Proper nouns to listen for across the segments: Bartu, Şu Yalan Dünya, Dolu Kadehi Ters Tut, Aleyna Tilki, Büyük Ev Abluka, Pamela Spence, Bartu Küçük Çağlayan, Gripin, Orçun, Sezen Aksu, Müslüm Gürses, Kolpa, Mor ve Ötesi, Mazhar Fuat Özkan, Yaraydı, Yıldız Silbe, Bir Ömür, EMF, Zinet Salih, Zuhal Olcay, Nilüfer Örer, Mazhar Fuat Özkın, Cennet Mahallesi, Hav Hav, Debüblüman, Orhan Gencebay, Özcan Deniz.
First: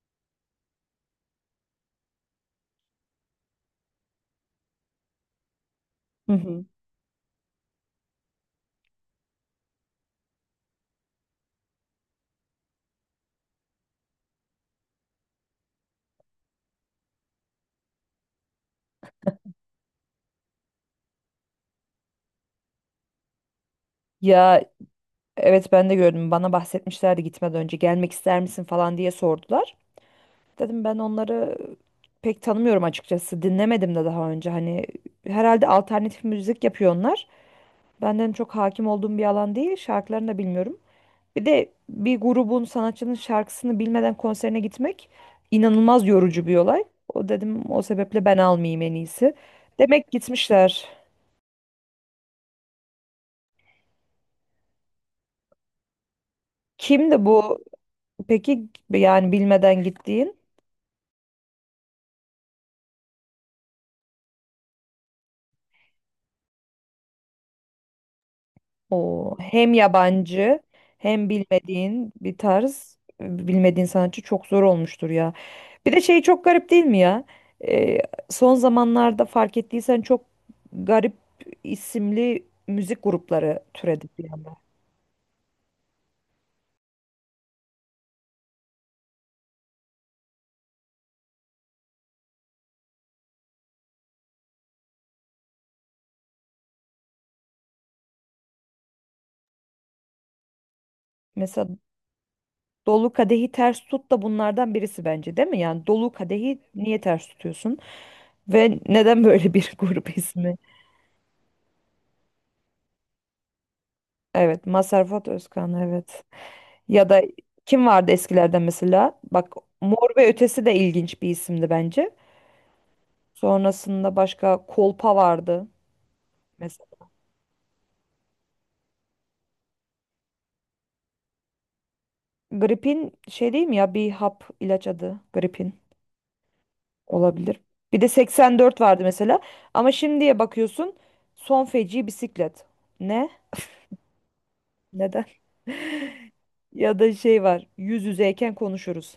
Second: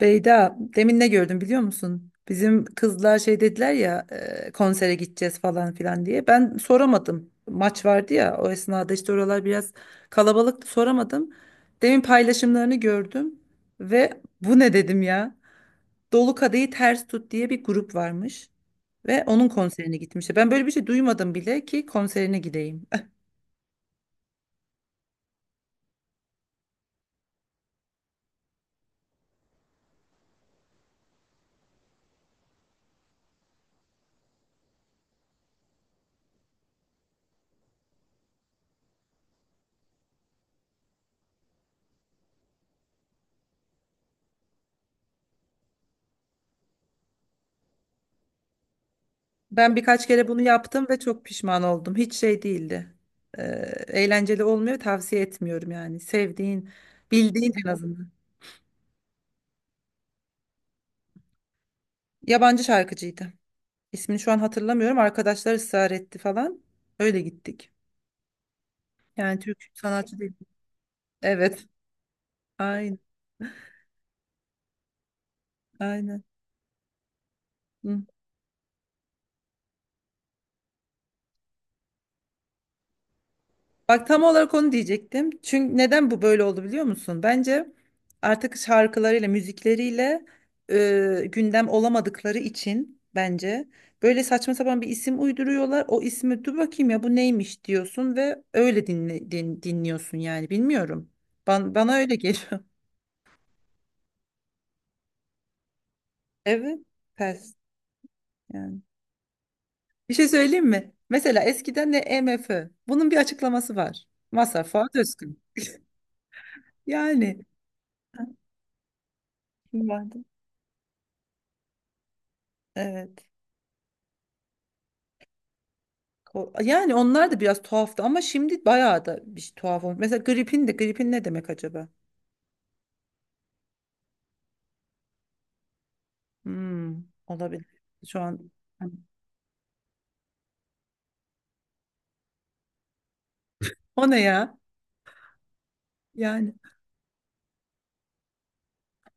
Beyda, demin ne gördüm biliyor musun? Bizim kızlar şey dediler ya konsere gideceğiz falan filan diye. Hı Ben hı. soramadım. Maç vardı ya o esnada işte oralar biraz kalabalıktı soramadım. Demin paylaşımlarını gördüm ve bu ne dedim ya? Dolu Kadehi Ters Tut diye bir grup varmış ve onun konserine gitmişti. Ben böyle bir şey duymadım bile ki konserine gideyim. Ya, evet, ben de gördüm. Bana bahsetmişlerdi, gitmeden önce gelmek ister misin falan diye sordular. Dedim ben onları pek tanımıyorum açıkçası. Dinlemedim de daha önce. Hani herhalde alternatif müzik yapıyor onlar. Benden çok hakim olduğum bir alan değil. Şarkılarını da bilmiyorum. Bir de bir grubun sanatçının şarkısını bilmeden konserine gitmek inanılmaz yorucu bir olay. O dedim, o sebeple ben almayayım en iyisi. Ben birkaç Demek kere bunu yaptım gitmişler. ve çok pişman oldum. Hiç şey değildi. Ee, eğlenceli olmuyor, tavsiye etmiyorum yani. Sevdiğin, Kimdi bildiğin bu? en azından. Peki yani bilmeden gittiğin? Yabancı şarkıcıydı. İsmini şu an hatırlamıyorum. Arkadaşlar ısrar etti falan. Öyle gittik. O Yani Türk hem sanatçı değil. yabancı hem Evet. bilmediğin bir tarz, Aynen, bilmediğin sanatçı çok zor olmuştur ya. Bir de şey aynen. çok garip değil mi ya? Ee, Hı. son zamanlarda fark ettiysen çok garip isimli müzik grupları türedi Bak tam bir olarak anda. onu diyecektim. Çünkü neden bu böyle oldu biliyor musun? Bence artık şarkılarıyla, müzikleriyle gündem olamadıkları için bence böyle saçma sapan bir isim uyduruyorlar. O ismi dur bakayım ya bu neymiş diyorsun ve öyle dinliyorsun yani bilmiyorum. Mesela Bana öyle geliyor. Dolu Kadehi Ters Tut da bunlardan birisi bence değil mi? Yani Dolu Kadehi Evet, niye ters ters tutuyorsun? Ve yani. neden böyle bir Bir grup şey ismi? söyleyeyim mi? Mesela eskiden de EMF. Bunun bir açıklaması var. Mazhar Evet, Fuat Mazhar Fuat Özkın. Özkan, evet. Ya da Yani. kim vardı eskilerde mesela? Bak, Mor Vardı. ve Ötesi de ilginç bir isimdi bence. Evet. Sonrasında başka Kolpa vardı mesela. Yani onlar da biraz tuhaftı ama şimdi bayağı da bir şey tuhaf olmuş. Mesela gripin de gripin ne demek acaba? Gripin şey değil mi ya, bir hap ilaç adı, gripin Hmm, olabilir. olabilir. Bir de Şu an 84 hani, vardı mesela. Ama şimdiye bakıyorsun, son feci bisiklet. Ne? o ne ya? Neden? Yani Ya da şey var, yüz yüzeyken konuşuruz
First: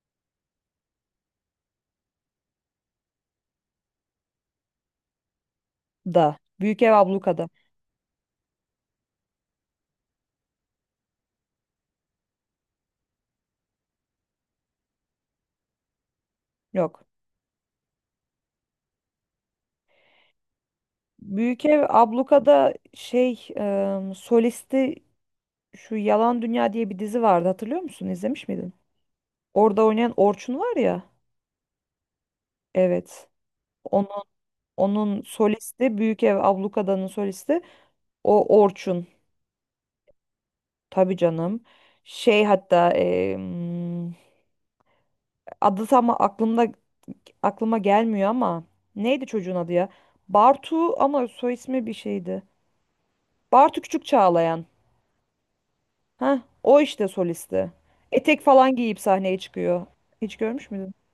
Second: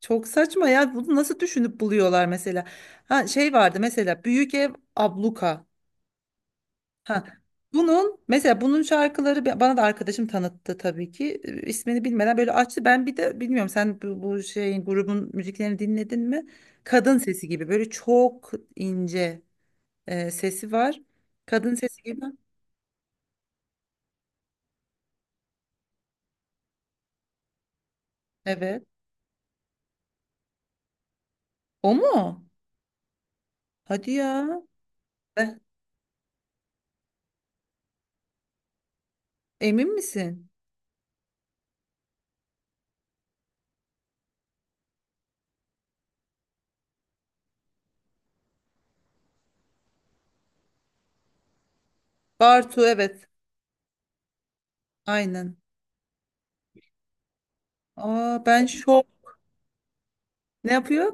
çok saçma ya. Bunu nasıl düşünüp buluyorlar mesela? Ha şey vardı mesela Büyük Ev Abluka. da. Büyük Ev Ha Abluka'da. bunun mesela bunun şarkıları bana da arkadaşım tanıttı tabii ki. İsmini bilmeden böyle açtı. Ben bir de bilmiyorum sen bu şeyin grubun müziklerini dinledin mi? Yok. Kadın sesi gibi böyle çok ince. Sesi var. Büyük Kadın Ev sesi gibi. Abluka'da şey solisti. Şu Yalan Dünya diye bir dizi vardı, hatırlıyor musun? İzlemiş miydin? Evet. Orada oynayan Orçun var ya. O mu? Evet. Hadi Onun, ya. onun Eh, solisti, Büyük Ev Ablukada'nın solisti o Orçun. emin misin? Tabii canım. Şey, hatta adı tam aklıma gelmiyor ama neydi çocuğun adı ya? Bartu, ama soy ismi bir şeydi. Bartu evet. Bartu Küçük Çağlayan. Aynen. Heh, o işte solisti. Etek Aa ben falan giyip şok. sahneye çıkıyor. Hiç görmüş Ne müydün? yapıyor?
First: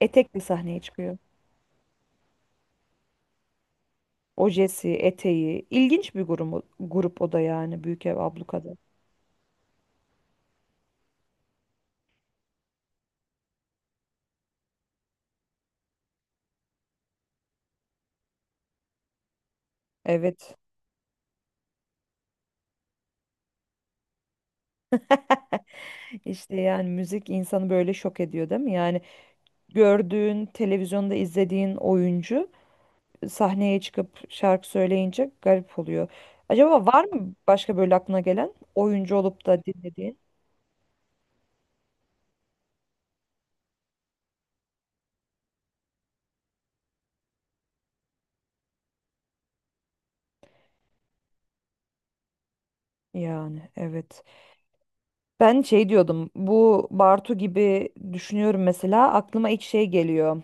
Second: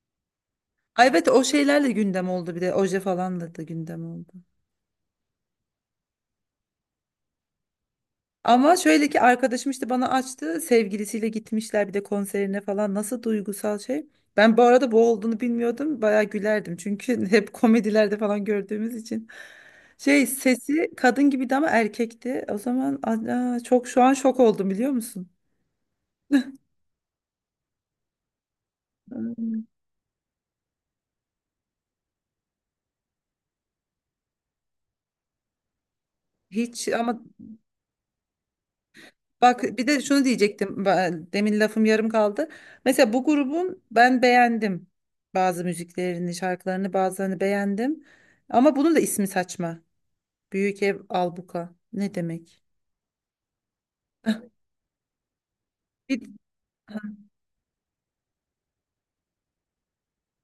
Etekli sahneye Ay, çıkıyor. evet o şeylerle gündem oldu bir de. Oje falan da gündem oldu. Ojesi, eteği. İlginç bir grup o da yani, Büyük Ev Abluka'da. Ama şöyle ki arkadaşım işte bana açtı. Sevgilisiyle gitmişler bir de konserine falan. Nasıl duygusal şey. Ben bu arada bu olduğunu bilmiyordum. Bayağı gülerdim. Çünkü hep komedilerde falan gördüğümüz için. Şey Evet. sesi kadın gibiydi ama erkekti. O zaman aa, çok şu an şok oldum biliyor musun? İşte yani müzik insanı böyle şok ediyor değil mi? Yani Hmm. gördüğün, televizyonda izlediğin oyuncu sahneye çıkıp şarkı söyleyince garip oluyor. Acaba Hiç var ama mı başka böyle aklına gelen oyuncu olup bak da bir de dinlediğin? şunu diyecektim. Demin lafım yarım kaldı. Mesela bu grubun ben beğendim. Bazı müziklerini, şarkılarını bazılarını beğendim. Ama bunun da ismi saçma. Büyük ev albuka. Ne demek? Yani evet. Ben şey Bir- diyordum. Bu Ha, Bartu gibi düşünüyorum mesela. Aklıma ilk şey geliyor.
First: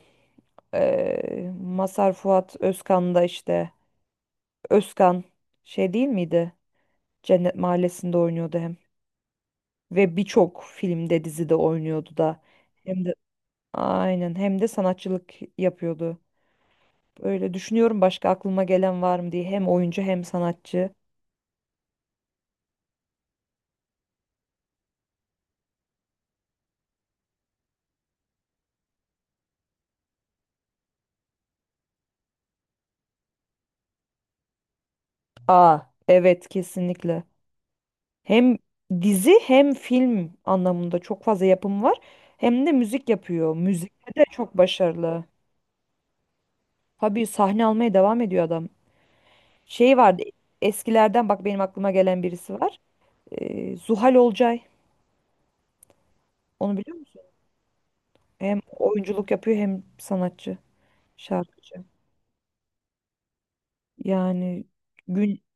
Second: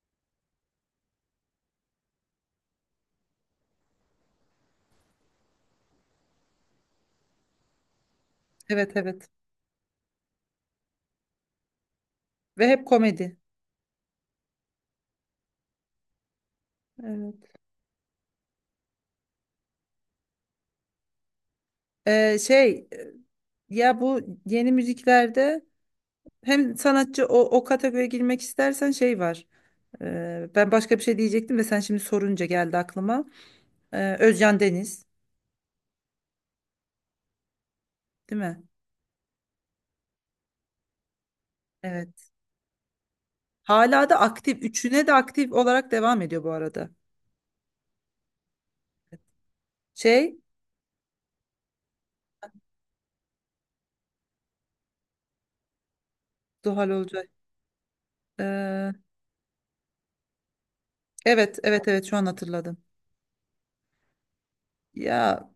Mazhar Fuat Özkan'da işte. Özkan şey değil miydi? Cennet Mahallesi'nde oynuyordu hem. evet evet. Ve birçok filmde, dizide oynuyordu da. Ve hep Hem de, komedi. aynen, hem de sanatçılık yapıyordu. Evet. Öyle düşünüyorum, başka aklıma gelen var mı diye. Hem oyuncu hem sanatçı. Ee, şey e, ya bu yeni müziklerde hem sanatçı o kategoriye girmek istersen şey var. Ben başka bir şey diyecektim de sen şimdi sorunca geldi aklıma. Özcan Deniz, Aa, evet, kesinlikle. değil Hem mi? dizi hem film anlamında çok fazla yapım var. Evet. Hem de müzik yapıyor. Hala Müzikte da de çok aktif. Üçüne de başarılı. aktif olarak devam ediyor bu arada. Tabii sahne almaya devam ediyor adam. Şey vardı Şey, eskilerden, bak benim aklıma gelen birisi var. Zuhal Olcay. Onu Zuhal biliyor musun? Olcay. Hem Ee, oyunculuk yapıyor hem sanatçı, evet şarkıcı. evet evet şu an hatırladım. Yani gün, Ya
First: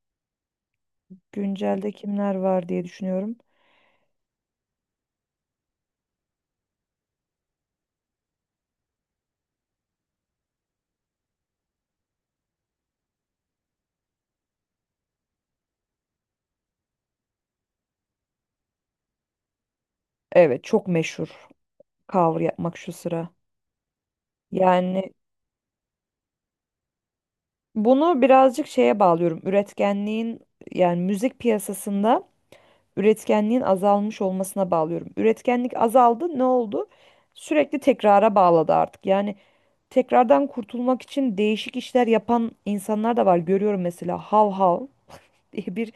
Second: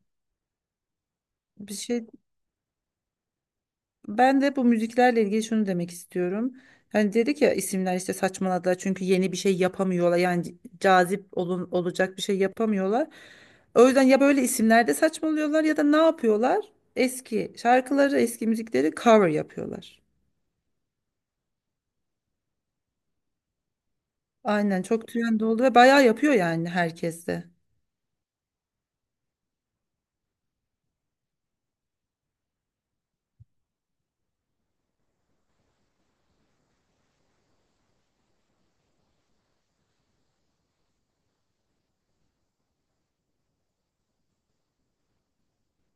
bir güncelde şey kimler var diye düşünüyorum. ben de bu müziklerle ilgili şunu demek istiyorum. Hani dedik ya isimler işte saçmaladılar çünkü yeni bir şey yapamıyorlar. Yani olacak bir şey yapamıyorlar. O yüzden ya böyle isimlerde saçmalıyorlar ya da ne yapıyorlar? Eski şarkıları, eski müzikleri cover yapıyorlar. Evet, çok meşhur cover yapmak şu sıra. Aynen çok Yani trend oldu ve bayağı yapıyor yani herkes de. bunu birazcık şeye bağlıyorum. Üretkenliğin, yani müzik piyasasında üretkenliğin azalmış olmasına bağlıyorum. Üretkenlik azaldı, ne oldu? Sürekli tekrara bağladı artık. Yani tekrardan kurtulmak için değişik işler yapan insanlar da var. Görüyorum mesela, Hav Hav diye bir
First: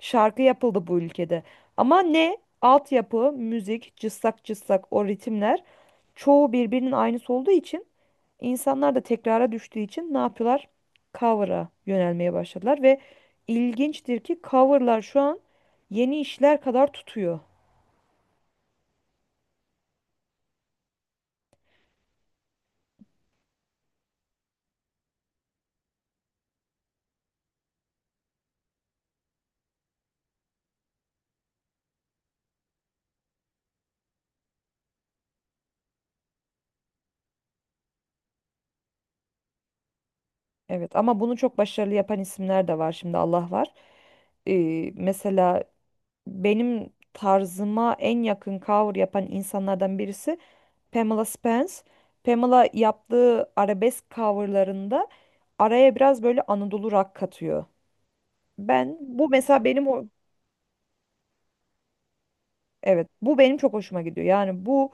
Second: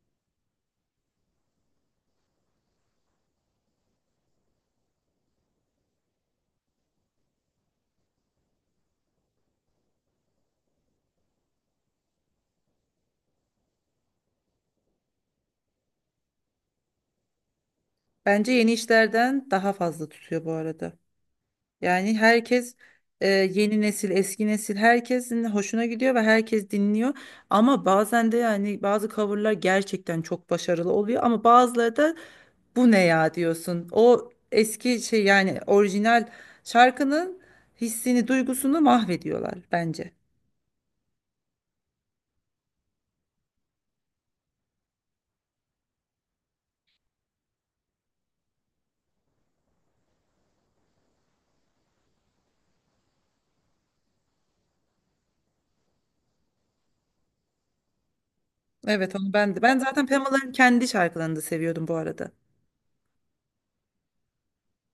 şarkı yapıldı bu ülkede. Ama ne altyapı, müzik, cıssak cıssak o ritimler çoğu birbirinin aynısı olduğu için, insanlar da tekrara düştüğü için ne yapıyorlar? Cover'a yönelmeye başladılar ve ilginçtir ki coverlar şu an yeni işler kadar tutuyor. Bence yeni işlerden daha fazla tutuyor bu arada. Yani herkes yeni nesil, eski nesil herkesin hoşuna gidiyor ve herkes dinliyor. Ama bazen de yani bazı coverlar gerçekten çok başarılı oluyor ama bazıları da bu ne ya diyorsun. O eski şey yani orijinal şarkının hissini, duygusunu mahvediyorlar bence. Evet, ama bunu çok başarılı yapan isimler de var şimdi, Allah var. Mesela benim tarzıma en yakın cover yapan insanlardan birisi Pamela Spence. Pamela yaptığı arabesk coverlarında araya biraz böyle Anadolu rock katıyor. Ben Evet bu onu ben de. mesela Ben benim o zaten Pamela'nın kendi şarkılarını da seviyordum bu arada. evet, bu benim çok hoşuma gidiyor. Yani bu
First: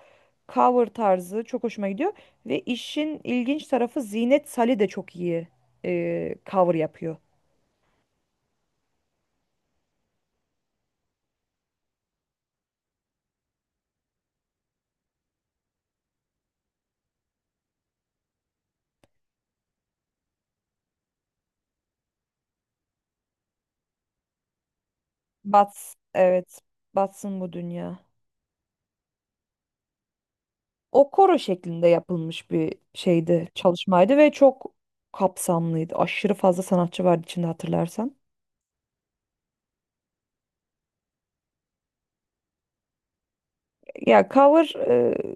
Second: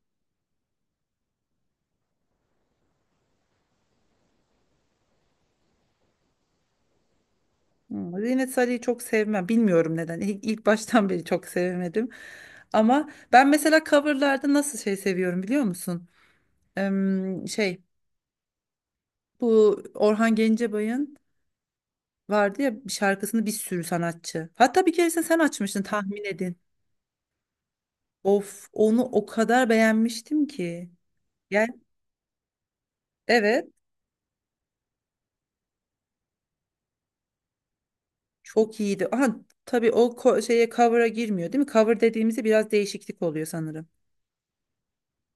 cover tarzı çok hoşuma gidiyor ve işin ilginç tarafı, Zinet Salih de çok iyi cover yapıyor. Hmm, Zeynet Salih'i çok sevmem. Bilmiyorum neden. İlk baştan beri çok sevemedim. Ama ben mesela coverlarda nasıl şey seviyorum biliyor musun? Em, şey Bu Orhan Gencebay'ın vardı ya bir şarkısını bir sürü sanatçı. Hatta bir keresinde sen açmıştın tahmin edin. evet, batsın bu dünya. Of onu o kadar beğenmiştim ki. O koro Yani şeklinde yapılmış bir şeydi, evet çalışmaydı ve çok kapsamlıydı. Aşırı fazla sanatçı vardı içinde, hatırlarsan. çok iyiydi. Aha, tabii o şeye cover'a girmiyor değil mi? Cover dediğimizde biraz değişiklik oluyor sanırım. Ya cover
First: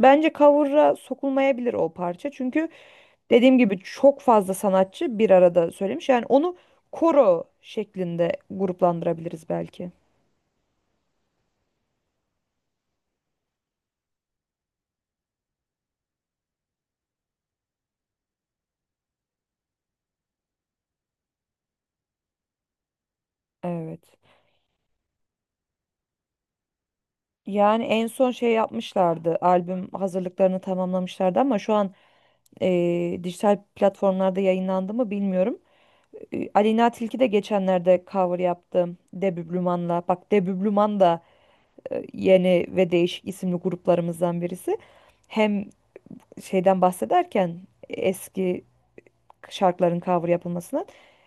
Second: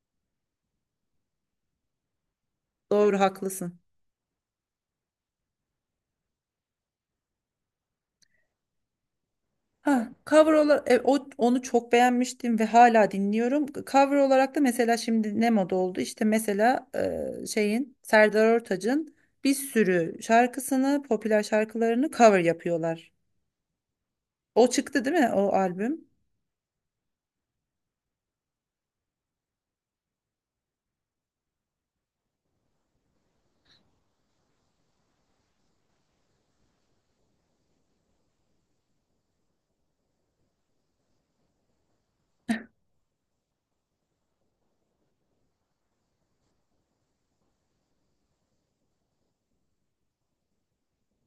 bence cover'a sokulmayabilir o parça. Çünkü Doğru dediğim gibi haklısın. çok fazla sanatçı bir arada söylemiş. Yani onu koro şeklinde gruplandırabiliriz belki. Ha, cover olarak onu çok beğenmiştim ve hala dinliyorum. Cover olarak da mesela şimdi ne moda oldu? İşte mesela şeyin Serdar Ortaç'ın bir sürü şarkısını, popüler şarkılarını cover yapıyorlar. Evet. O çıktı değil mi o albüm? Yani en son şey yapmışlardı. Albüm hazırlıklarını tamamlamışlardı ama şu an e, dijital platformlarda yayınlandı mı bilmiyorum. Aleyna Tilki de geçenlerde cover yaptı Debüblüman'la. Bak, Debüblüman da yeni ve değişik isimli gruplarımızdan birisi. Hem şeyden bahsederken, eski şarkıların cover yapılmasından,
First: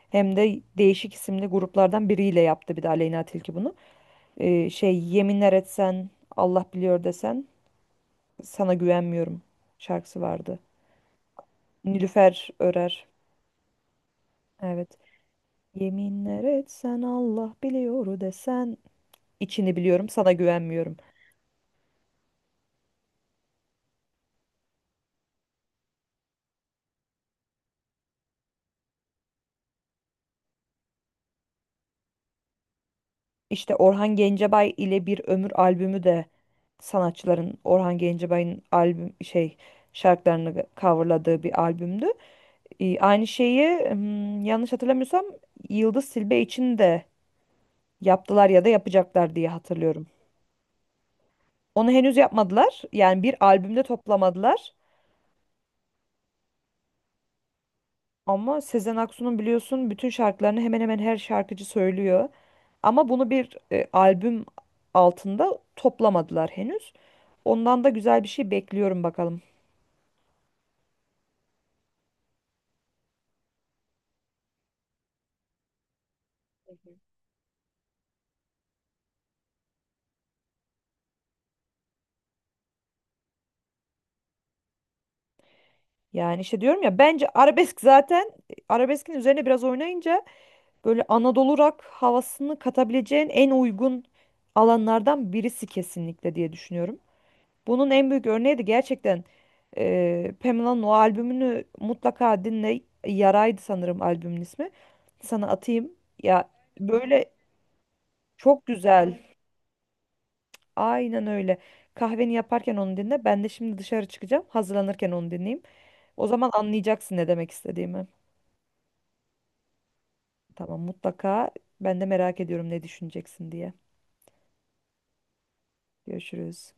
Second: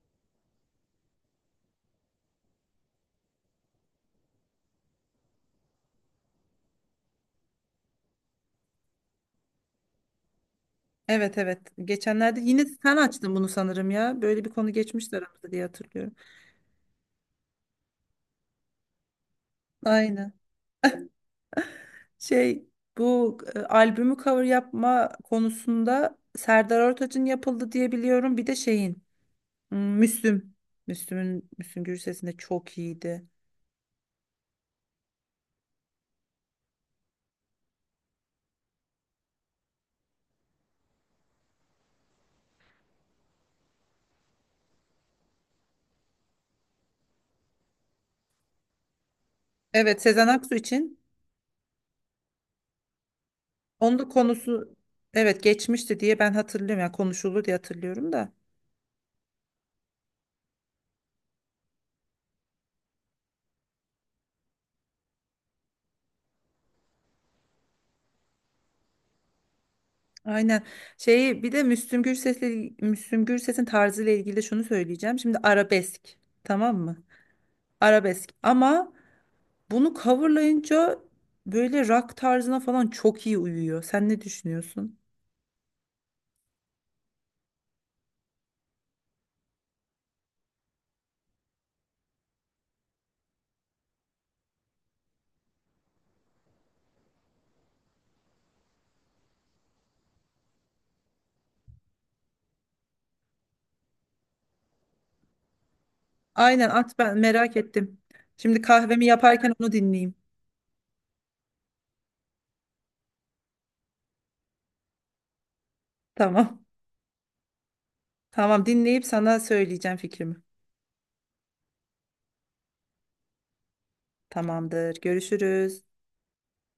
hem de değişik isimli gruplardan biriyle yaptı bir de Aleyna Tilki bunu. Şey, yeminler etsen Allah biliyor desen sana güvenmiyorum şarkısı vardı. Evet evet. Geçenlerde Nilüfer yine sen Örer. açtın bunu sanırım ya. Böyle bir konu Evet. geçmişti aramızda diye hatırlıyorum. Yeminler etsen Allah biliyor desen, içini biliyorum sana Aynen. güvenmiyorum. Şey bu albümü cover yapma konusunda Serdar Ortaç'ın yapıldı diye biliyorum. Bir de şeyin hmm, Müslüm. Müslüm Gürses'in de çok iyiydi. İşte Orhan Gencebay ile Bir Ömür albümü de sanatçıların Orhan Gencebay'ın albüm şey şarkılarını coverladığı bir albümdü. Aynı şeyi, yanlış hatırlamıyorsam Yıldız Silbe için de yaptılar ya da yapacaklar diye Evet hatırlıyorum. Sezen Aksu için Onu henüz yapmadılar. Yani bir albümde onun da toplamadılar. konusu evet geçmişti diye ben hatırlıyorum. Yani konuşuldu diye hatırlıyorum da. Ama Sezen Aksu'nun biliyorsun bütün şarkılarını hemen hemen her şarkıcı söylüyor. Ama bunu bir albüm altında toplamadılar henüz. Ondan da güzel bir şey bekliyorum bakalım. Aynen. Şeyi bir de Müslüm Gürses'in tarzıyla ilgili de şunu söyleyeceğim. Şimdi arabesk. Tamam mı? Arabesk. Ama bunu coverlayınca böyle rock tarzına falan çok iyi uyuyor. Sen ne düşünüyorsun? Yani işte diyorum ya, bence arabesk zaten, arabeskin üzerine biraz oynayınca böyle Anadolu rock havasını katabileceğin en uygun alanlardan birisi kesinlikle diye düşünüyorum. Bunun en büyük örneği de gerçekten Pamela'nın o albümünü mutlaka dinle. Yaraydı sanırım albümün ismi. Sana atayım. Ya Aynen at ben böyle, merak ettim. Şimdi çok kahvemi güzel. yaparken onu dinleyeyim. Aynen öyle. Kahveni yaparken onu dinle. Ben de şimdi dışarı çıkacağım. Hazırlanırken onu dinleyeyim. O zaman Tamam. anlayacaksın ne demek istediğimi. Tamam dinleyip sana söyleyeceğim fikrimi. Tamam, mutlaka. Ben de merak ediyorum ne düşüneceksin diye. Tamamdır. Görüşürüz. Görüşürüz.